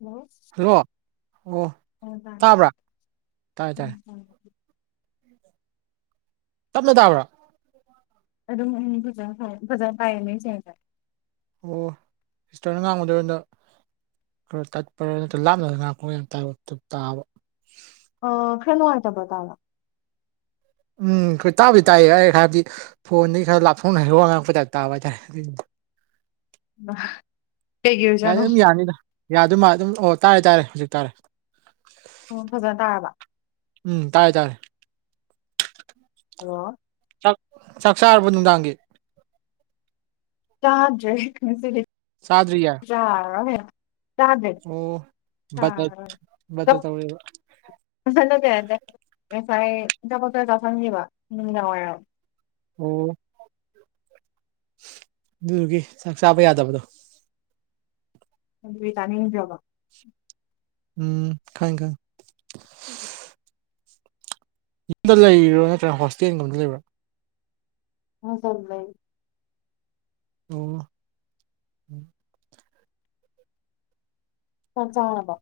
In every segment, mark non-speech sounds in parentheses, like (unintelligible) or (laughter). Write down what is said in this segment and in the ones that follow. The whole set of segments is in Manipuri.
ꯍꯜꯂꯣ ꯍꯜꯂꯣ ꯑꯣ ꯑꯣ ꯇꯥꯔꯦ ꯇꯥꯔꯦ ꯇꯥꯕ꯭ꯔꯥ ꯎꯝ ꯇꯥꯔꯦ ꯇꯞꯅ ꯇꯥꯕ꯭ꯔꯥ꯫ ꯑꯗꯨꯝ ꯎꯝ ꯐꯖꯅ ꯐ ꯐꯖꯅ (unintelligible) ꯑꯣ ꯁꯤꯁꯇꯔꯅ ꯉꯥꯡꯕꯗꯣ ꯑꯣꯟꯏꯗ ꯈꯔ ꯇꯠꯄ ꯅꯠꯇ ꯂꯥꯞꯅꯗꯅ ꯉꯥꯡꯕ ꯑꯩꯈꯣꯏ ꯇꯥꯕ ꯑ ꯈꯔ ꯅꯨꯡꯉꯥꯏꯇꯕꯔ ꯇꯥꯕ ꯎꯝ ꯍꯣꯏ ꯇꯥꯕꯗꯤ ꯇꯥꯏꯌꯦ ꯑꯩ ꯍꯥꯏꯕꯗꯤ ꯐꯣꯟꯗꯒꯤꯩ ꯈꯔ ꯂꯥꯞꯊꯣꯛꯅ ꯋꯥ ꯑꯉꯥꯡꯕ ꯇꯥꯏꯕꯇ ꯇꯥꯕ ꯑꯗꯨꯒꯤ ꯍꯥꯏꯇꯥꯔꯦ꯫ (unintelligible) ꯀꯩꯒꯤ ꯌꯥꯅꯤ ꯑꯣꯏꯖꯥꯠꯅꯣ ꯑꯗꯨꯝ ꯌꯥꯅꯤꯗ ꯌꯥꯗꯣꯏ ꯃꯥꯜ ꯑꯗꯨꯝ ꯑꯣ ꯇꯥꯔꯦ ꯇꯥꯔꯦ ꯍꯧꯖꯤꯛ ꯇꯥꯔꯦ ꯎꯝ ꯐꯖꯅ ꯇꯥꯔꯕ꯫ ꯎꯝ ꯇꯥꯔꯦ ꯇꯥꯔꯦ꯫ ꯍꯜꯂꯣ ꯆꯥꯛ ꯆꯥꯛ ꯆꯥꯔꯕꯣ ꯅꯨꯡꯗꯥꯡꯒꯤ ꯆꯥꯗꯔꯦ ꯉꯁꯤꯗꯤ ꯆꯥꯗꯔꯤꯌꯦ꯫ ꯕꯇꯔ ꯕꯇꯔ ꯇꯧꯔꯦꯕ (unintelligible) ꯉꯁꯥꯏ ꯑꯆꯥꯄꯣꯠ ꯈꯔ ꯆꯥꯁꯤꯟꯈꯤꯕ ꯅꯨꯡꯗꯥꯡ ꯋꯥꯏꯔꯝ ꯑꯣ ꯑꯗꯨꯗꯨꯒꯤ ꯆꯥꯛ ꯆꯥꯕ ꯌꯥꯗꯕꯗꯣ ꯑꯗꯨꯗꯤ ꯇꯥꯅꯤꯡꯗ꯭ꯔꯕꯣ ꯎꯝ ꯈꯪꯏ ꯈꯪꯏ ꯌꯨꯝꯗ ꯂꯩꯕ꯭ꯔꯣ ꯅꯠꯇ꯭ꯔꯥ ꯍꯣꯁꯇꯦꯜꯒꯨꯝꯕꯗ ꯂꯩꯕ꯭ꯔꯥ (unintelligible) ꯑꯣ ꯆꯥꯛ ꯆꯥꯔꯕꯣ꯫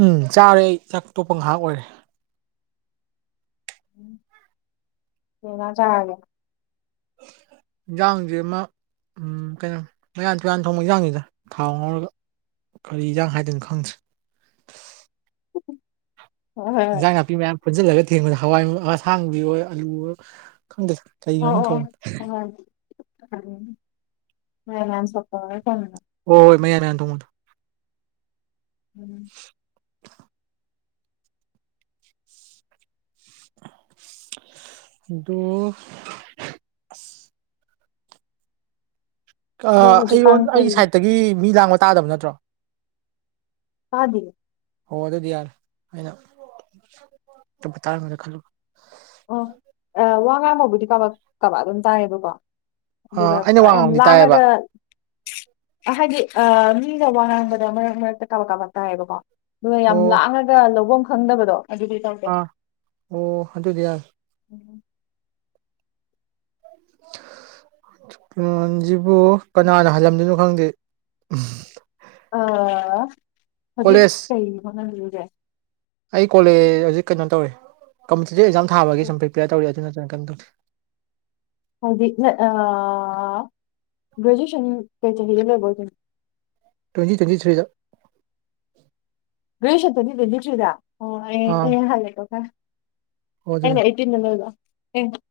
ꯎꯝ ꯆꯥꯔꯦ ꯑꯩ ꯆꯥꯛ ꯇꯣꯛꯄ ꯉꯥꯏꯍꯥꯛ ꯑꯣꯏꯔꯦ ꯀꯩ ꯏꯟꯖꯥꯡ ꯆꯥꯔꯒꯦ꯫ ꯏꯟꯖꯥꯡꯖꯤꯃꯥ ꯎꯝ ꯀꯩꯅꯣ ꯃꯌꯥꯟ ꯇꯨꯌꯥꯟ ꯊꯣꯡꯕ ꯏꯟꯖꯥꯡꯅꯤꯗ ꯊꯥꯎ ꯉꯧꯔꯒ꯫ ꯀꯔꯤ ꯏꯟꯖꯥꯡ ꯍꯥꯏꯗꯣꯏꯅꯣ ꯈꯪꯗ꯭ꯔꯦ ꯍꯣꯏ ꯍꯣꯏ ꯍꯣꯏ ꯏꯟꯖꯥꯡ ꯅꯥꯄꯤ ꯃꯌꯥꯝ ꯄꯨꯟꯖꯤꯜꯂꯒ ꯊꯦꯡꯕꯗ ꯍꯋꯥꯏ ꯃꯨ ꯑꯁꯥꯡꯕꯤ ꯑꯣꯏ ꯑꯂꯨ ꯑꯣꯏ ꯈꯪꯗꯦꯗ ꯑꯣ ꯑꯣ (unintelligible) ꯑꯣ ꯍꯣꯏ ꯃꯌꯥꯟ ꯃꯌꯥꯟ ꯊꯣꯡꯕꯗꯣ ꯎꯝ ꯑꯗꯨ ꯑ ꯑꯗꯣ ꯍꯧꯖꯤꯛꯀꯥꯟ ꯑꯩꯉꯣꯟ ꯑꯩꯒꯤ ꯀꯩ ꯁꯥꯏꯠꯇꯒꯤ ꯃꯤ ꯂꯥꯡꯕ ꯇꯥꯗꯕ ꯅꯠꯇ꯭ꯔꯣ꯫ ꯇꯥꯗꯤꯌꯦ ꯍꯣ ꯑꯗꯣꯏꯗꯤ ꯌꯥꯔꯦ ꯑꯩꯅ ꯇꯝꯐꯨꯠꯇꯥꯡꯒꯗ ꯈꯜꯂꯨꯕ ꯑꯣ ꯋꯥ ꯉꯥꯡꯕꯕꯨꯗꯤ ꯀꯕꯛ ꯀꯕꯥꯛ ꯑꯗꯨꯝ ꯇꯥꯏꯌꯦꯕꯀꯣ ꯑꯗꯨꯒ ꯑꯥ ꯑꯩꯅ ꯄꯨꯔꯥ ꯋꯥ ꯌꯥꯝ ꯉꯥꯡꯕꯗꯤ ꯇꯥꯏꯌꯦꯕ ꯂꯥꯡꯉꯒ ꯍꯥꯏꯗꯤ ꯑ ꯃꯤꯒ ꯋꯥ ꯉꯥꯡꯕꯗ ꯃꯔꯛ ꯃꯔꯛꯇ ꯀꯥꯕꯛ ꯀꯥꯕꯛ ꯇꯥꯏꯌꯦꯕꯀꯣ ꯑꯗꯨꯒ ꯑꯣ ꯌꯥꯝ ꯂꯥꯡꯉꯒ ꯂꯧꯕꯐꯝ ꯈꯪꯗꯕꯗꯣ ꯑꯗꯨꯗꯤ ꯇꯧꯗꯦ ꯑ ꯑꯣ ꯑꯗꯨꯏꯗꯤ ꯌꯥꯔꯦ ꯎꯝ (unintelligible) ꯀꯅꯥꯅ ꯍꯜꯂꯝꯗꯣꯏꯅꯣ ꯈꯪꯗꯦ ꯑ ꯍꯧꯖꯤꯛ ꯀꯣꯂꯦꯖ ꯀꯩ ꯍꯣꯠꯅꯔꯤꯒꯦ꯫ ꯑꯩ ꯀꯣꯂꯦꯖ ꯍꯧꯖꯤꯛ ꯀꯩꯅꯣ ꯇꯧꯋꯦ ꯀꯝꯄꯤꯇꯤꯇꯤꯞ ꯑꯦꯖꯥꯝ ꯊꯥꯕꯒꯤ ꯁꯨꯝ ꯄ꯭ꯔꯤꯄꯦꯌꯔ ꯇꯧꯔꯤ ꯑꯗꯨ ꯅꯠꯇꯅ ꯀꯩꯝ ꯇꯧꯗꯦ ꯍꯥꯏꯗꯤ ꯅꯠ ꯑ ꯒ꯭ꯔꯦꯖꯨꯑꯦꯁꯟ ꯀꯩ ꯆꯍꯤꯗ ꯂꯣꯏꯕ ꯑꯣꯏꯗꯣꯏꯅꯣ ꯇ꯭ꯋꯦꯟꯇꯤ ꯇ꯭ꯋꯦꯟꯇꯤ-ꯊ꯭ꯔꯤꯗ (unintelligible) ꯇ꯭ꯋꯦꯟꯇꯤ ꯇ꯭ꯋꯦꯟꯇꯤ-ꯊ꯭ꯔꯤꯗ ꯑꯣ ꯑꯩ ꯑꯥ ꯑꯩ ꯍꯜꯂꯦꯀꯣ ꯈꯔ ꯑꯣ ꯑꯗꯨꯅꯤ ꯑꯩꯅ ꯑꯦꯠꯇꯤꯟꯅꯗ ꯂꯣꯏꯕ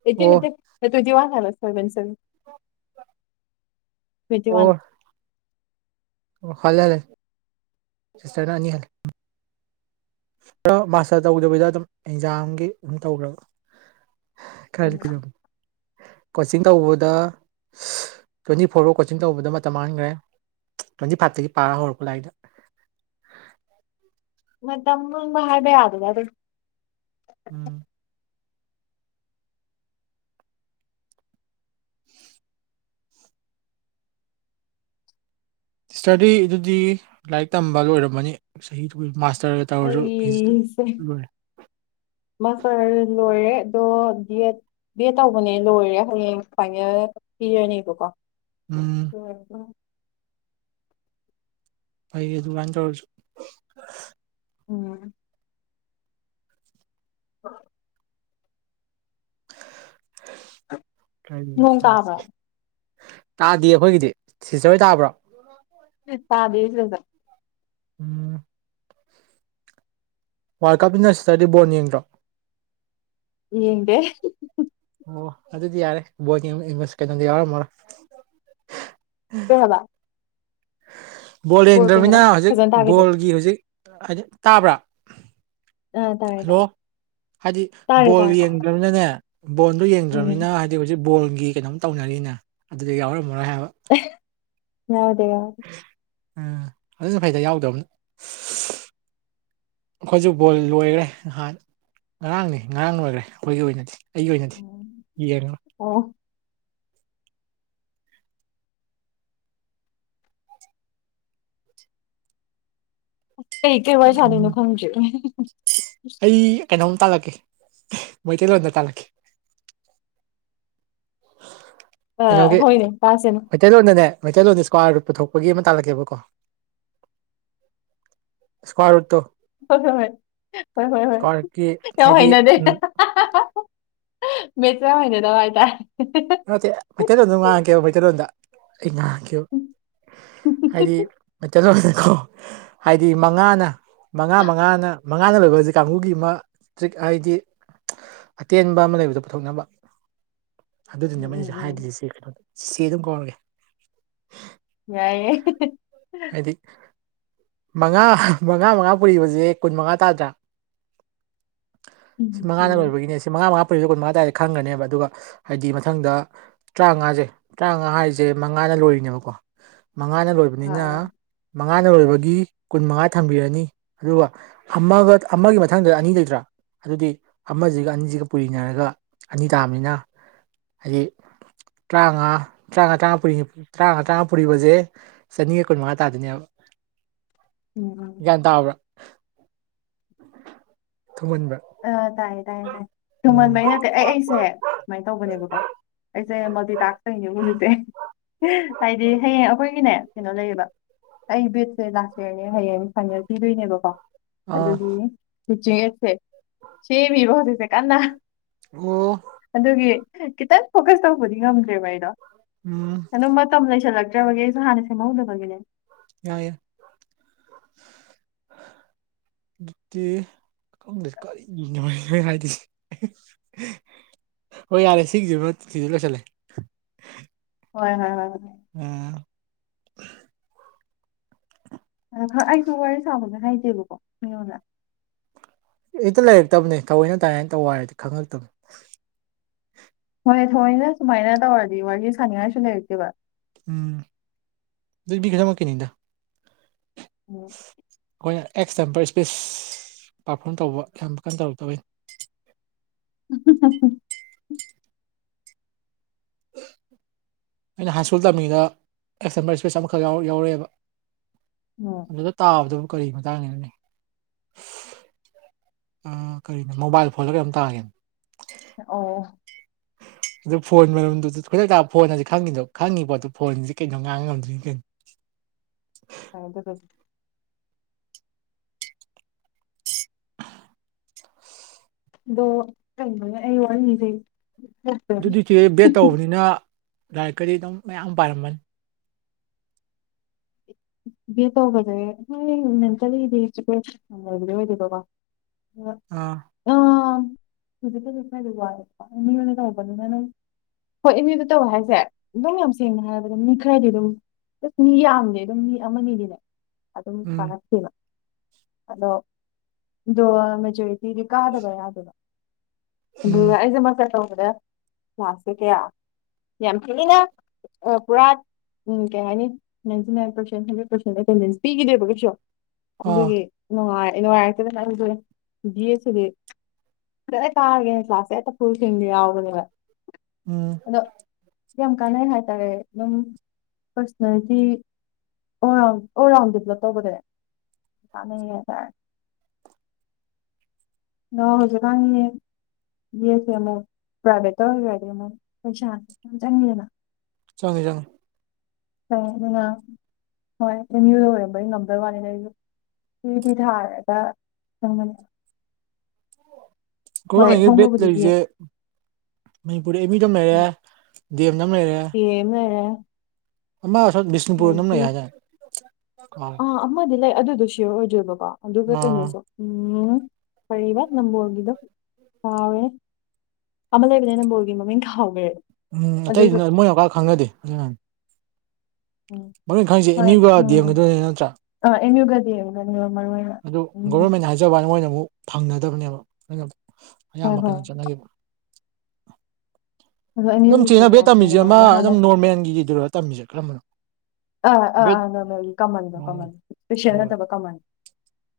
ꯑꯦꯠꯇꯤꯟ ꯑꯣ ꯅꯠꯇꯦ ꯗꯦꯠ ꯇꯣꯟꯏꯇꯤ ꯋꯥꯟ ꯍꯥꯏꯕ ꯁꯣꯏꯕꯅꯦ ꯁꯣꯏꯕꯅꯦ ꯇꯣꯏꯟꯇꯤ ꯋꯥꯟ ꯑꯣ ꯍꯜꯂꯦ ꯍꯜꯂꯦ ꯁꯤꯁꯇꯔꯅ ꯑꯅꯤ ꯍꯜꯂꯦ ꯃꯥꯁꯇꯔ ꯇꯧꯗꯕꯤꯗ ꯑꯗꯨꯝ ꯑꯦꯛꯖꯥꯝꯒꯤ ꯑꯗꯨꯝ ꯇꯧꯈ꯭ꯔꯕ ꯎꯝ (unintelligible) ꯀꯣꯆꯤꯡ ꯇꯧꯕꯗ ꯇ꯭ꯋꯦꯟꯇꯤ ꯐꯣꯔ ꯑ ꯀꯣꯆꯤꯡ ꯇꯧꯕꯗ ꯃꯇꯝ ꯃꯥꯡꯈ꯭ꯔꯦ ꯇ꯭ꯋꯦꯟꯇꯤ ꯐꯥꯚꯇꯒꯤ ꯄꯥ ꯍꯧꯔꯛꯄ ꯂꯥꯏꯗꯣ (inaudible) ꯃꯇꯝ ꯄꯨꯟꯅ ꯍꯥꯏꯕ ꯌꯥꯕꯅꯤ ꯑꯗꯨꯝ꯫ ꯎꯝ ꯁꯤꯁꯇꯔꯗꯤ ꯑꯗꯨꯗꯤ ꯂꯥꯏꯔꯤꯛ ꯇꯝꯕ ꯂꯣꯏꯔꯝꯃꯅꯤ ꯆꯍꯤꯗꯨꯒꯤ ꯃꯥꯁꯇꯔ ꯑꯩꯁꯦ ꯃꯥꯁꯇꯔ ꯂꯣꯏꯔꯦ ꯑꯗꯣ ꯗꯤꯑꯦꯠ ꯕꯤꯑꯦꯠ ꯇꯧꯕꯅꯦ ꯂꯣꯏꯔꯦ ꯍꯌꯦꯡ ꯐꯥꯏꯅꯦꯜ ꯄꯤꯔꯅꯦꯕꯀꯣ ꯎꯝ ꯂꯣꯏꯔꯕꯣ꯫ ꯐꯩꯌꯦ ꯑꯗꯨꯃꯥꯏꯟ ꯇꯧꯔꯖꯨ ꯎꯝ (inaudible) ꯀꯔꯤ ꯅꯣꯡ ꯇꯥꯕ꯭ꯔꯥ ꯇꯧꯖꯤꯒꯦ ꯇꯥꯗꯤ ꯑꯩꯈꯣꯏꯒꯤꯗꯤ ꯁꯤꯁꯇ꯭ꯔ ꯈꯣꯏ ꯇꯥꯕ꯭ꯔꯣ ꯄꯗꯦ (unintelligible) ꯎꯝ ꯋꯥꯔꯜ ꯀꯞꯅꯤꯅ ꯁꯤꯁꯇꯔꯗꯤ ꯕꯣꯟ ꯌꯦꯡꯗ꯭ꯔꯣ ꯌꯦꯡꯂꯦ ꯑꯣ ꯑꯗꯨꯗꯤ ꯌꯥꯔꯦ ꯕꯣꯏꯗꯤꯝ ꯏꯝꯃꯁ ꯀꯩꯅꯣꯗ ꯌꯥꯎꯔꯝꯃꯔꯣꯏ ꯊꯕ ꯕꯣꯜ ꯀꯩ ꯌꯦꯡꯗ꯭ꯔꯅꯤꯅ ꯍꯥꯏꯕ ꯍꯧꯖꯤꯛ ꯐꯖꯅ ꯇꯥꯒꯤꯗ꯭ꯔꯦ ꯕꯣꯜꯒꯤ ꯍꯧꯖꯤꯛ ꯍꯥꯏꯗꯤ ꯇꯥꯕ꯭ꯔꯥ ꯑꯥ ꯇꯥꯔꯦ ꯍꯜꯂꯣ ꯇꯥꯔꯦ ꯍꯥꯏꯗꯤ ꯇꯥꯔꯦ ꯕꯣꯜ ꯇꯥꯔꯦ ꯌꯦꯡꯗ꯭ꯔꯕꯅꯤꯅꯅꯦ ꯕꯣꯟꯗꯤ ꯎꯝ ꯌꯦꯡꯗ꯭ꯔꯕꯅꯤꯅ ꯍꯥꯏꯗꯤ ꯍꯧꯖꯤꯛ ꯕꯣꯜꯒꯤ ꯀꯩꯅꯣꯝ ꯇꯧꯅꯔꯤꯅ ꯑꯗꯨꯗ ꯌꯥꯎꯔꯝꯃꯔꯣꯏ ꯍꯥꯏꯕ ꯌꯥꯎꯗꯦ ꯌꯥꯎ ꯎꯝ ꯑꯗꯨꯁꯨ ꯐꯩꯗ ꯌꯥꯎꯗꯕꯅ ꯑꯩꯈꯣꯏꯁꯨ ꯕꯣꯜ ꯂꯣꯏꯈ꯭ꯔꯦ ꯅꯍꯥꯟ ꯉꯔꯥꯡꯅꯦ ꯉꯔꯥꯡ ꯂꯣꯏꯈ꯭ꯔꯦ ꯑꯩꯈꯣꯏꯒꯤ ꯑꯣꯏꯅꯗꯤ ꯑꯩꯒꯤ ꯑꯣꯏꯅꯗꯤ ꯎꯝ ꯌꯦꯡꯉꯣ ꯑꯣ ꯀꯩ ꯀꯩ ꯋꯥꯔꯤ ꯎꯝ ꯁꯥꯗꯣꯏꯅꯣ ꯈꯪꯗ꯭ꯔꯦ ꯑꯩ ꯀꯩꯅꯣꯝ ꯇꯥꯛꯂꯛꯀꯦ ꯃꯩꯇꯩꯂꯣꯟꯗ ꯇꯥꯛꯂꯛꯀꯦ ꯑ ꯀꯩꯅꯣꯒꯤ ꯍꯣꯏꯅꯦ ꯄꯥꯁꯦꯅ ꯃꯩꯇꯩꯂꯣꯟꯗꯅꯦ ꯃꯩꯇꯩꯂꯣꯟꯗ ꯁꯀ꯭ꯋꯥꯔꯠ ꯔꯨꯠ ꯄꯨꯊꯣꯛꯄ ꯑꯃ ꯇꯥꯛꯂꯛꯀꯦꯕ ꯏꯁꯀꯋꯥꯔ ꯎꯠꯇꯣ ꯍꯣꯏ ꯍꯣꯏ ꯍꯣꯏ ꯍꯣꯏ ꯍꯣꯏ ꯍꯣꯏ ꯌꯥꯝ ꯍꯥꯏꯗꯤ ꯍꯩꯅꯗꯦ ꯎꯝ (unintelligible) ꯍꯩꯅꯗꯕ ꯍꯏ ꯇꯥꯏꯔꯦ ꯅꯠꯇꯦ ꯃꯩꯇꯩꯂꯣꯟꯗꯥ ꯉꯥꯡꯀꯦꯕ ꯃꯩꯇꯩꯂꯣꯟꯗ ꯑꯩ ꯉꯥꯡꯀꯦ ꯎꯝ ꯍꯥꯏꯗꯤ ꯃꯩꯇꯩ ꯂꯣꯟꯗꯀꯣ ꯍꯥꯏꯗꯤ ꯃꯉꯥꯅ ꯃꯉꯥ ꯃꯉꯥꯅ ꯃꯉꯥꯗ ꯂꯣꯏꯕ ꯍꯥꯏꯁꯦ ꯀꯥꯡꯕꯨꯒꯤ ꯑꯃ ꯇ꯭ꯔꯤꯛ ꯍꯥꯏꯗꯤ ꯑꯇꯦꯟꯕ ꯑꯃ ꯂꯩꯕꯗꯣ ꯄꯨꯊꯣꯛꯅꯕ ꯑꯗꯨꯗꯨꯅꯦ ꯃꯣꯏꯅꯁꯨ ꯎꯝ ꯎꯝ ꯍꯥꯏꯗꯗꯤ ꯁꯦ ꯀꯩꯅꯣ ꯆꯦ ꯑꯗꯨꯝ ꯀꯧꯔꯒꯦ ꯌꯥꯏꯌꯦ ꯇꯤꯛ ꯃꯉꯥ ꯃꯉꯥ ꯃꯉꯥ ꯄꯨꯔꯤꯕꯁꯦ ꯀꯨꯟ ꯃꯉꯥ ꯇꯥꯗ꯭ꯔꯥ ꯁꯤ ꯎꯝ ꯃꯉꯥꯗ ꯎꯝ ꯂꯣꯏꯕꯒꯤꯅꯦ ꯁꯤ ꯃꯉꯥ ꯃꯉꯥ ꯄꯨꯁ ꯀꯨꯟ ꯃꯉꯥ ꯇꯥꯔꯗꯤ ꯈꯪꯒꯅꯦꯕ ꯑꯗꯨꯒ ꯍꯥꯏꯗꯤ ꯃꯊꯪꯗ ꯇꯔꯥꯉꯥꯖꯦ ꯇꯔꯥꯉꯥ ꯍꯥꯏꯖꯦ ꯃꯉꯥꯅ ꯂꯣꯏꯔꯤꯅꯦꯕꯀꯣ ꯃꯉꯥꯅ ꯂꯣꯏꯕ ꯑꯥ ꯑꯥ (unintelligible) ꯃꯉꯥꯅ ꯒꯤ ꯀꯨꯟꯃꯉꯥ ꯊꯝꯕꯤꯔꯅꯤ ꯑꯗꯨꯒ ꯑꯃꯒ ꯑꯃꯒꯤ ꯃꯊꯪꯗ ꯑꯅꯤ ꯂꯩꯇ꯭ꯔꯥ ꯑꯗꯨꯗꯤ ꯑꯃꯖꯤꯒ ꯑꯅꯤꯖꯤꯒ ꯄꯨꯔꯤꯅꯔꯒ ꯑꯅꯤ ꯇꯥꯕꯅꯤꯅ ꯍꯥꯏꯗꯤ ꯇꯔꯥꯃꯉꯥ ꯇꯔꯥꯃꯉꯥ ꯇꯔꯥ-ꯇꯔꯥꯉ-ꯇꯔꯥ ꯄꯨꯔꯤꯕꯁꯦ ꯆꯅꯤꯒ ꯀꯨꯟꯃꯉꯥ ꯇꯥꯗꯣꯏꯅꯦꯕ ꯎꯝ ꯎꯝ ꯇꯥꯕ꯭ꯔ ꯊꯨꯃꯟꯕ꯭ꯔ ꯑ ꯇꯥꯏ ꯇꯥꯏ ꯇꯥꯏ ꯊꯨꯃꯣꯟ ꯑꯩ ꯑꯩꯁꯦ ꯁꯨꯃꯥꯏꯅ ꯇꯧꯕꯅꯦꯕꯀꯣ ꯑꯩꯁꯦ ꯃꯜꯇꯤ ꯇꯥꯛꯇꯅꯦꯕ ꯍꯧꯖꯤꯛꯁꯦ ꯍꯥꯏꯗꯤ ꯍꯌꯦꯡ ꯑꯩꯈꯣꯏꯒꯤꯅꯦ ꯀꯩꯅꯣ ꯂꯩꯌꯦꯕ ꯑꯩ ꯕꯦꯠꯁꯦ ꯂꯥꯁ ꯌꯔꯅꯦ ꯍꯌꯦꯡ ꯐꯥꯏꯅꯦꯜ ꯄꯤꯗꯣꯏꯅꯦꯕꯀꯣ ꯑꯥ ꯑꯗꯨꯗꯤ ꯆꯤꯆꯦꯁꯦ ꯁꯦꯝꯃꯤꯔꯣ ꯍꯧꯖꯤꯛꯁꯦ ꯀꯟꯅ ꯑꯣ ꯑꯗꯨꯒꯤ ꯈꯤꯇꯪ ꯐꯣꯀꯁ ꯇꯧꯕꯗꯤ ꯉꯝꯗ꯭ꯔꯦꯕ ꯑꯩꯗꯣ ꯎꯝ ꯑꯗꯨꯝ ꯃꯇꯝ ꯂꯩꯁꯤꯜꯂꯛꯇ꯭ꯔꯕꯒꯤ ꯑꯩꯁꯨ ꯍꯥꯟꯅ ꯁꯦꯝꯍꯧꯗꯕꯒꯤꯅꯦ ꯌꯥꯏ ꯌꯦ ꯑꯗꯨꯗꯤ ꯈꯪꯗꯦ ꯀꯔꯤꯅꯣꯏꯍꯦ ꯍꯥꯏꯗꯣꯏꯖꯦ ꯍꯣꯏ ꯌꯥꯔꯦ ꯁꯤꯒꯤꯁꯤ ꯁꯤꯁꯨ ꯂꯣꯏꯁꯤꯜꯂꯦ ꯍꯣꯏ ꯍꯣꯏ ꯍꯣꯏ ꯍꯣꯏ ꯎꯝ ꯑꯗꯣ ꯈ꯭ꯔ ꯑꯩꯁꯨ ꯋꯥꯔꯤ ꯁꯥꯕꯗ ꯍꯥꯏꯖꯦꯕꯀꯣ (unintelligible) ꯍꯦꯛꯇ ꯂꯩꯔꯛꯇꯕꯅꯦ ꯇꯧꯑꯣꯏꯅ ꯇꯥꯏꯅ ꯇꯧ ꯍꯥꯏꯔꯗꯤ ꯈꯪꯉꯛꯇꯕꯅꯦ ꯊꯣꯏ ꯊꯣꯏꯅ ꯁꯨꯃꯥꯏꯅ ꯇꯧꯔꯗꯤ ꯋꯥꯔꯤ ꯁꯥꯟꯅꯤꯡꯉꯥꯏꯁꯨ ꯂꯩꯔꯛꯇꯦꯕ ꯎꯝ ꯑꯗꯨ ꯃꯤꯒꯤ ꯊꯕꯛꯀꯤꯅꯦꯗ ꯎꯝ ꯑꯩꯈꯣꯏꯅ ꯑꯦꯛꯁ ꯇꯦꯝꯄꯔ ꯏꯁꯄꯤꯁ ꯄꯥꯔꯐꯣꯝ ꯇꯧꯕ ꯌꯥꯝ ꯀꯟꯅ ꯇꯧꯔꯛꯇꯕꯩꯅꯤ ꯎꯝ ꯑꯩꯅ ꯍꯥꯏ ꯁ꯭ꯀꯨꯜ ꯇꯝꯃꯤꯉꯩꯗ ꯑꯦꯛꯁꯇꯦꯝꯕꯔ ꯏꯁꯄꯤꯦꯁ ꯑꯃꯈꯛ ꯌꯥꯎꯔꯛꯑꯦꯕ ꯎꯝ ꯑꯗꯨꯗ ꯇꯥꯕꯗꯕꯨ ꯀꯔꯤ ꯃꯇꯥꯡꯒꯤꯅꯣꯅꯦ ꯀꯔꯤꯅꯣ ꯃꯣꯕꯥꯏꯜ ꯐꯣꯜꯗ ꯀꯩꯅꯣꯝ ꯇꯈꯤꯕꯅꯦ ꯑꯣ ꯑꯗꯣ ꯐꯣꯟ ꯃꯔꯝꯗꯨꯁꯨꯈꯣꯏꯗꯛꯇ ꯇꯥ ꯐꯣꯟ ꯍꯥꯏꯗꯤ ꯈꯪꯉꯤꯗꯣ ꯈꯪꯉꯤ ꯄꯣꯠꯇꯨ ꯐꯣꯟꯁꯤꯗꯤ ꯀꯩꯅꯣ ꯉꯥꯡ ꯉꯝꯗ꯭ꯔꯤ ꯀꯩꯅꯣ ꯐ ꯑꯗꯨ ꯑꯗꯨꯗꯤ ꯗꯣ ꯈꯪꯗꯦꯅꯦ ꯑꯩ ꯋꯥꯔꯤꯖꯤ ꯑꯗꯨꯗꯤ ꯆꯦ ꯕꯦꯠ ꯇꯧꯕꯅꯤꯅ ꯂꯥꯏꯔꯤꯛꯀꯗꯤ ꯑꯗꯨꯝ ꯃꯌꯥꯝ ꯄꯥꯏꯔꯃꯅꯤ ꯕꯤ ꯑꯦ ꯇꯧꯕꯁꯦꯣꯏ ꯃꯦꯟꯇꯦꯜꯂꯤꯗꯤ ꯂꯩꯕꯗꯤ ꯑꯣꯏꯗꯦꯕꯀꯣ ꯑꯣ ꯑꯥ ꯍꯧꯖꯤꯛꯛꯇ ꯑꯗꯨ ꯋꯥ ꯃꯅꯦꯕꯅꯤꯅ (unintelligible) ꯍꯣꯏ ꯑꯦꯝ ꯌꯨꯗ ꯇꯧꯋꯦ ꯍꯥꯏꯁꯦ ꯑꯗꯨꯝ ꯌꯥꯝ ꯁꯦꯡꯅ ꯍꯥꯏꯔꯕꯗ ꯃꯤ ꯈꯔꯗꯤ ꯑꯗꯨꯝꯁ ꯃꯤ ꯌꯥꯝꯗꯦ ꯑꯗꯨꯝ ꯃꯤ ꯑꯃꯅꯤꯒꯤꯅꯦ ꯑꯗꯨꯝ ꯎꯝ (unintelligible) ꯁꯤꯕ ꯑꯗꯣ ꯑꯗꯣ ꯃꯦꯖꯣꯔꯤꯇꯤꯗꯤ ꯀꯥꯗꯕ ꯌꯥꯗꯕ ꯎꯝ ꯑꯗꯨꯒ ꯑꯩꯁꯦꯃꯀ ꯇꯧꯕꯗꯦ ꯀ꯭ꯂꯥꯁꯁꯦ ꯀꯌꯥ ꯌꯥꯝꯊꯤꯅ ꯑ ꯄꯨꯔꯥꯛ ꯎꯝ ꯀꯩ ꯍꯥꯏꯅꯤ ꯅꯥꯏꯟꯇꯤꯅꯥꯏꯟ ꯍꯟꯗ꯭ꯔꯦꯠ ꯄꯔꯁꯦꯟꯇꯦꯁ ꯄꯤꯈꯤꯗꯦꯕ ꯀꯩꯁꯨ ꯑꯥ ꯑꯗꯨꯒꯤ ꯅꯨꯡꯉꯥꯏ ꯅꯨꯡꯉꯥꯏꯔꯛꯇꯦꯗꯅ (unintelligible) ꯕꯤꯏꯦꯠ ꯁꯤꯗꯤ ꯐꯖꯅ ꯀꯥꯔꯒꯦꯅ ꯀ꯭ꯂꯥꯁ ꯍꯦꯛꯇ ꯐꯨꯁꯤꯡꯗꯤ ꯌꯥꯎꯕꯅꯦꯕ ꯎꯝ ꯑꯗꯣ ꯌꯥꯝ ꯀꯥꯟꯅꯩ ꯍꯥꯏꯇꯥꯔꯦ ꯑꯗꯨꯝ personality all round all round develop ꯇꯧꯕꯗꯅꯦ ꯀꯥꯟꯅꯩꯌꯦ ꯍꯥꯏꯇꯥꯔꯦ ꯅꯣ ꯍꯧꯖꯤꯀꯥꯟꯒꯤ ꯌꯦꯠꯁꯦ ꯑꯃꯨꯛ ꯄ꯭ꯔꯥꯏꯚꯦꯠꯇ ꯑꯣꯏꯈ꯭ꯔꯗꯤ ꯑꯃꯨꯛ ꯄꯩꯁꯥꯥꯁꯦ ꯌꯥꯝ ꯆꯪꯉꯦꯅ ꯆꯥꯡꯉꯦ ꯆꯥꯡꯉꯦ ꯑꯗꯨ ꯍꯣꯏ ꯑꯦꯝꯌꯨꯗ ꯑꯣꯏꯕꯒꯤ ꯉꯝꯗꯕ ꯋꯥꯅ ꯁꯤꯋꯨꯏꯇꯤ ꯊꯥꯔꯒ ꯆꯪꯒꯅꯤ ꯍꯣꯏ (unintelligible) ꯍꯣꯡꯕꯕꯨꯗꯤ ꯗꯤ ꯑꯦ ꯂꯔꯤꯁꯦ ꯃꯅꯤꯄꯨꯔ ꯑꯦꯝ ꯂꯩꯔꯦ ꯗꯤꯑꯦꯝꯗ ꯑꯃ ꯂꯩꯔꯦ ꯑꯦ ꯃ ꯑꯃ (unintelligible) ꯑꯗꯒꯤ ꯂꯩ ꯍꯥꯏꯗꯥꯏꯅꯦ ꯀꯥꯎ ꯑꯥ ꯑꯃꯗꯤ ꯂꯩ ꯑꯗꯨꯗꯣ ꯁꯤꯌꯣꯔ ꯑꯣꯏꯗ꯭ꯔꯤꯕꯀꯣ ꯑꯗꯨꯒ ꯑꯥ ꯀꯩꯅꯣꯁꯨ ꯎꯝ ꯀꯩꯔꯤꯕ ꯅꯝꯕꯣꯜꯒꯤꯗꯣ ꯀꯥꯎꯔꯦ ꯑꯃ ꯂꯩꯕꯅꯦ ꯅꯝꯕꯣꯜꯒꯤ ꯃꯃꯤꯡ ꯀꯥꯎꯈ꯭ꯔꯦꯕ ꯎꯝ ꯑꯇꯩꯗꯨꯅ ꯃꯣꯏ ꯑꯃꯀꯥ ꯈꯪꯅꯗꯦ ꯎꯝ ꯃꯃꯤꯡ ꯈꯪꯏꯁꯦ ꯑꯦꯝ ꯌꯨꯒ ꯗꯦꯝꯒꯤꯗꯨꯅꯦ ꯅꯠꯇ꯭ꯔꯥ ꯑ ꯑꯦꯝꯌꯨ ꯒꯥ ꯗꯤꯑꯦꯝ ꯃꯔꯨꯑꯣꯏꯅ ꯑꯗꯨ ꯒꯣꯕꯔꯃꯦꯟꯅꯤ ꯍꯥꯏꯖꯕ ꯋꯥꯅꯦꯕ ꯃꯣꯏꯅ ꯑꯃꯨꯛ ꯐꯪꯅꯗꯕꯅꯦꯕ ꯑꯗꯨꯅ ꯍꯣꯏ ꯑꯌꯥꯝꯕ ꯍꯣꯏ ꯀꯩꯅꯣ ꯆꯠꯅꯒꯤꯕ ꯑꯗꯣ ꯑꯦꯝ ꯑꯗꯨꯝ ꯌꯨꯒꯤꯁꯨ ꯆꯦꯟꯅ ꯕꯦꯠ ꯌꯥꯝ ꯊꯦꯡꯅ ꯇꯝꯃꯤꯖꯦ ꯑꯃ ꯍꯧꯒꯠꯂꯦ ꯍꯥꯟꯅ ꯑꯗꯨꯝ ꯅꯣꯔꯃꯦꯜꯒꯤꯗꯨꯔꯣ ꯇꯝꯃꯤꯁꯦ ꯀꯔꯝꯕꯅꯣ ꯑꯥ ꯑꯥ ꯕꯦꯠ ꯑꯥ ꯅꯣꯔꯃꯦꯜꯒꯤ ꯀꯃꯟꯗꯣ ꯑꯣ ꯀꯃꯟ ꯏꯁꯄꯤꯁꯦꯜ ꯅꯠꯇꯕ ꯀꯃꯟ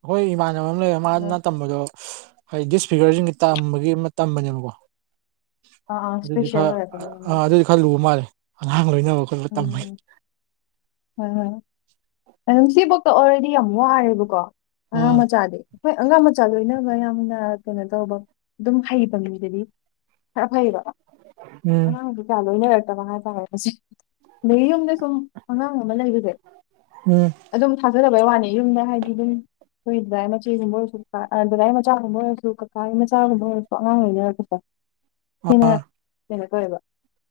ꯑꯈꯣꯏꯏ ꯏꯃꯥꯟꯅꯕ ꯑꯃ ꯂꯩꯌꯦ ꯑꯗꯣ ꯃꯥꯅ ꯇꯝꯕꯗꯣ ꯍꯥꯏꯗꯤ ꯗꯤꯁꯐꯤꯒꯔꯁꯤꯡꯁ ꯇꯝꯕꯒꯤ ꯑꯃ ꯇꯝꯕꯅꯦꯕꯀꯣ ꯑꯥ ꯑꯥ ꯑꯗꯨꯗꯤ ꯏꯁꯄꯤꯁꯦꯜ ꯈꯔ ꯑꯣꯏꯔꯛꯀꯗꯣꯏꯅꯦ ꯑ ꯃꯥꯗꯤ ꯑꯗꯨꯗꯤ ꯈꯔ ꯂꯨꯕ ꯃꯥꯜꯂꯦ ꯑꯉꯥꯡ ꯂꯣꯏꯅꯕ ꯈꯣꯠꯄ ꯇꯝꯕꯩ ꯎꯝ ꯍꯣꯏ ꯍꯣꯏ ꯁꯤꯐꯥꯎꯗ ꯑꯣꯜꯔꯗꯤ ꯌꯥꯝ ꯋꯥꯔꯦꯕꯀꯣ ꯑꯉꯥꯡ ꯎꯝ ꯃꯆꯥꯗꯤ ꯑꯩꯈꯣꯏ ꯑꯉꯥꯡ ꯃꯆꯥ ꯂꯣꯏꯅꯕ ꯌꯥꯝꯅ ꯀꯩꯅꯣ ꯇꯧꯕ ꯑꯗꯨꯝ ꯍꯩꯕ ꯃꯤꯗꯗꯤ ꯈꯔ ꯐꯩꯕ ꯎꯝ ꯑꯉꯥꯡꯗꯨ ꯀꯌꯥ ꯂꯣꯏꯅꯔꯛꯇꯕ ꯍꯥꯏꯇꯥꯔꯦꯁ ꯅꯌꯨꯝꯗ ꯁꯨꯝ ꯑꯉꯥꯡ ꯑꯃ ꯂꯩꯕꯁꯦ ꯎꯝ ꯑꯗꯨꯝ ꯊꯥꯖꯗꯕꯩ ꯋꯥꯅꯦ ꯌꯨꯝꯗ ꯍꯥꯏꯗꯤ ꯑꯗꯨꯝ ꯑꯩꯈꯣꯏ ꯗꯥꯗꯥ ꯃꯆꯦꯒꯨꯝꯕ ꯗꯥꯗꯥ ꯃꯆꯥꯒꯨꯝꯕ ꯑꯣꯏꯔꯁꯨ ꯀꯀꯥꯒꯤ ꯃꯆꯥꯒꯨꯝꯕ ꯑꯣꯏꯔꯁꯨ ꯑꯉꯥꯡ ꯑꯣꯏꯅ ꯍꯥꯏꯔꯒꯁꯨꯔ (inaudible) ꯀꯩꯅꯣ ꯀꯩꯅꯣ ꯇꯧꯋꯦꯕ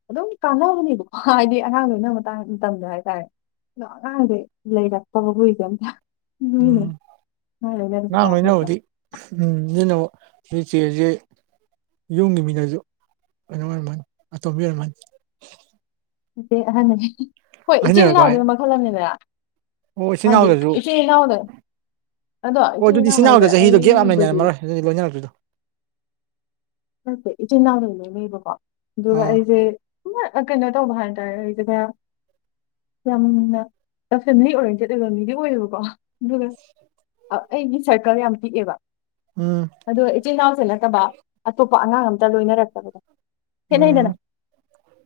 ꯑꯗꯨꯝ ꯀꯥꯟꯅꯕꯅꯦꯕꯀꯣ ꯍꯥꯏꯗꯤ ꯑꯉꯥꯡ ꯂꯣꯏꯅꯕ ꯇꯜ ꯇꯜꯂꯤ ꯍꯥꯏꯇꯥꯔꯦ ꯑꯗꯣ ꯑꯉꯥꯡꯁꯦ ꯂꯩꯔꯛꯇꯕꯑꯩꯈꯣꯏ ꯑꯝꯇ ꯎꯝ ꯇꯈꯣꯏꯕ (unintelligible) ꯅꯣꯏ ꯆꯦꯖꯦ ꯌꯨꯝꯒꯤ ꯃꯤꯅꯁꯨ ꯀꯩꯅꯣ ꯑꯣꯏꯔꯝꯃꯅꯤ ꯑꯇꯣꯝꯕꯤ ꯑꯣꯏꯔꯝꯃꯅꯤ ꯑꯍꯟꯅꯤ ꯍꯣꯏ ꯑꯍꯟ ꯏꯆꯤꯟꯜ ꯑꯣꯏꯔꯛꯄ ꯍꯥꯏ ꯏꯅꯥꯎꯗꯨꯅ ꯃꯈꯜ ꯑꯃꯅꯤꯗꯅ ꯑꯣ ꯏꯆꯤꯟ ꯍꯥꯏꯗꯤ ꯏꯅꯥꯎꯗꯁꯨ ꯏꯆꯦ ꯏ ꯌꯥꯎꯗꯦ ꯑꯗꯣ ꯑꯣ ꯏꯆꯤꯟꯜ ꯑꯗꯨꯗꯤ ꯏꯅꯥꯎ ꯏꯆꯤꯟ ꯍꯥꯏꯁꯦ ꯏꯅꯥꯎꯗ ꯆꯍꯤꯗꯣ ꯒꯦꯞ ꯌꯥꯝ ꯑꯩꯕꯨꯗꯤ ꯂꯩꯅꯔꯝꯃꯔꯣꯏ ꯂꯣꯏꯅꯔꯛꯇ꯭ꯔꯤꯗꯣ ꯅꯠꯇꯦ ꯏꯆꯤꯟꯜ ꯏꯅꯥꯎ ꯂꯩ ꯂꯩꯅꯦꯕꯀꯣ ꯑꯗꯨꯒ ꯑꯥ ꯑꯩꯁꯦ ꯀꯩꯅꯣ ꯇꯧꯕ ꯍꯏꯇꯔꯦ ꯌꯥꯝꯅ ꯐꯦꯃꯤꯂꯤ ꯑꯣꯔꯦꯟꯇꯦꯠ ꯑꯣꯏꯕ ꯃꯤꯗꯤ ꯑꯣꯏꯌꯦꯕꯀꯣ ꯑꯗꯨꯒ ꯑꯩꯒꯤ ꯁꯔꯀꯜ ꯌꯥꯝ ꯄꯤꯛꯑꯦꯕ ꯎꯝ ꯑꯗꯣ ꯏꯆꯤꯜ ꯏꯅꯥꯎꯁꯨ ꯅꯠꯇꯕ ꯑꯇꯣꯞꯄ ꯑꯉꯥꯡ ꯑꯝꯇ ꯂꯣꯏꯅꯔꯛꯇꯕꯗꯣ ꯍꯦ ꯎꯝ ꯍꯗꯅ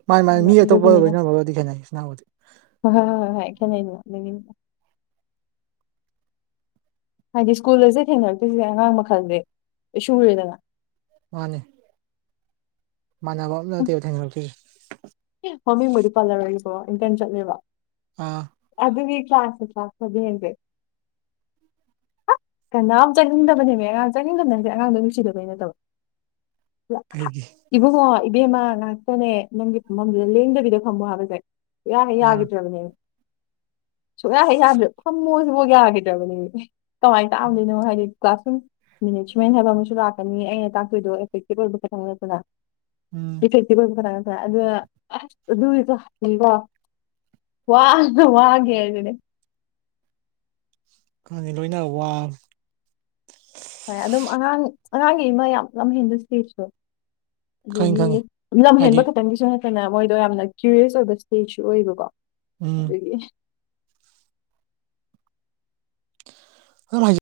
ꯃꯥꯅꯤ ꯃꯥꯅꯤ ꯑꯗ ꯃꯤ ꯑꯇꯣꯞꯄꯒ ꯑꯗꯨꯒꯤꯅꯦꯗ ꯂꯣꯏꯅꯕꯒꯗꯤ ꯈꯦꯠꯅꯩ ꯏꯆꯤꯟ ꯏꯅꯥꯎꯒꯗꯤ ꯍꯣꯏ ꯍꯣꯏ ꯈꯦꯠꯅꯩ (unintelligible) ꯍꯥꯏꯗꯤ ꯁ꯭ꯀꯨꯜꯗꯁꯨ ꯊꯦꯡꯅꯔꯛꯇ꯭ꯣꯏꯁꯤ ꯑꯉꯥꯡ ꯃꯈꯜꯁꯦ ꯂꯣꯢ ꯁꯨꯔꯦꯗꯅ ꯃꯥꯅꯦ ꯏꯃꯥꯟꯅꯕ ꯑꯃꯇ ꯅꯠꯇꯦ ꯊꯦꯡꯅꯔꯛꯇꯣꯏꯖꯦ ꯃꯃꯤꯡꯕꯨꯗꯤ ꯄꯥꯜꯂꯔꯣꯏꯕꯣ ꯏꯟꯇꯟ ꯆꯠꯂꯦꯕ ꯑꯥ ꯑꯗꯨꯒꯤ ꯀ꯭ꯂꯥꯁꯠ ꯇꯥꯛꯄꯗꯣ ꯌꯦꯡꯒꯦ ꯀꯅꯥ ꯆꯪꯅꯤꯡꯟꯗꯕꯅꯦꯕ ꯑꯉꯥꯡ ꯆꯪꯅꯤꯡꯟꯗꯕꯅꯦꯗꯤ ꯑꯉꯥꯡꯗꯣ ꯅꯨꯡꯁꯤꯗꯕꯩ ꯅꯠꯇꯕ (unintelligible) ꯀꯩꯒꯤ ꯏꯕꯨꯡꯉꯣ ꯏꯕꯦꯝꯃ ꯉꯍꯥꯛꯇꯅꯦ ꯅꯪꯒꯤ ꯐꯝꯐꯝꯗꯨꯗ ꯂꯦꯡꯗꯕꯤꯗ ꯐꯝꯃꯣ ꯍꯥꯏꯕꯗꯣ ꯌꯥ ꯑꯥ ꯌꯥꯒꯤꯗꯔꯕꯅꯦꯕ ꯁꯨꯡꯛꯌꯥ ꯍꯦ ꯌꯗ꯭ꯔꯦ ꯐꯝꯃꯣꯁꯤꯐꯥꯎ ꯌꯥꯈꯤꯗ꯭ꯔꯕꯅꯦ ꯑꯦ ꯀꯃꯥꯏꯅ ꯇꯥꯛꯑꯝꯅꯤꯅꯣ ꯍꯥꯏꯗꯤ ꯀ꯭ꯂꯥꯁ ꯔꯨꯝ ꯃꯦꯅꯦꯖꯃꯦꯟ ꯍꯥꯏꯕ ꯑꯃꯁꯨ ꯂꯥꯛꯀꯅꯤ ꯑꯩꯅ ꯇꯥꯛꯇꯣꯏꯗꯣ ꯑꯦꯐꯦꯛꯇꯤꯚ ꯑꯣꯏꯕ ꯈꯛꯇꯪ ꯅꯠꯇꯅ ꯎꯝ ꯏꯐꯦꯛꯇꯤꯕ ꯈꯔ꯭ꯔ ꯑꯗꯨ ꯑꯗꯨꯒꯤꯁꯨ (unintelligible) ꯈꯪꯉꯦ ꯂꯣꯏꯅ ꯋꯥꯕ ꯍꯣꯏ ꯑꯗꯨꯝ ꯑꯉꯥꯡ ꯑꯉꯥꯡꯒꯤꯃ ꯌꯥꯝ ꯂꯝ ꯍꯦꯟꯕ ꯁ꯭ꯇꯦꯁ ꯇꯣ ꯈꯪꯉꯤ ꯑꯗꯒꯤ ꯈꯪꯉꯤ ꯍꯥꯏꯗꯤ ꯂꯝꯍꯦꯟꯕ ꯈꯛꯇꯪꯒꯤꯁꯨ ꯅꯠꯇꯅ ꯃꯣꯏꯗꯣ ꯌꯥꯝꯅ ꯀ꯭ꯌꯨꯔꯤꯌꯁ ꯑꯣꯏꯕ ꯏꯁꯇꯦꯖꯁꯨ ꯑꯣꯏꯕꯀꯣ ꯎꯝ (unintelligible) ꯍ ꯍꯥꯏ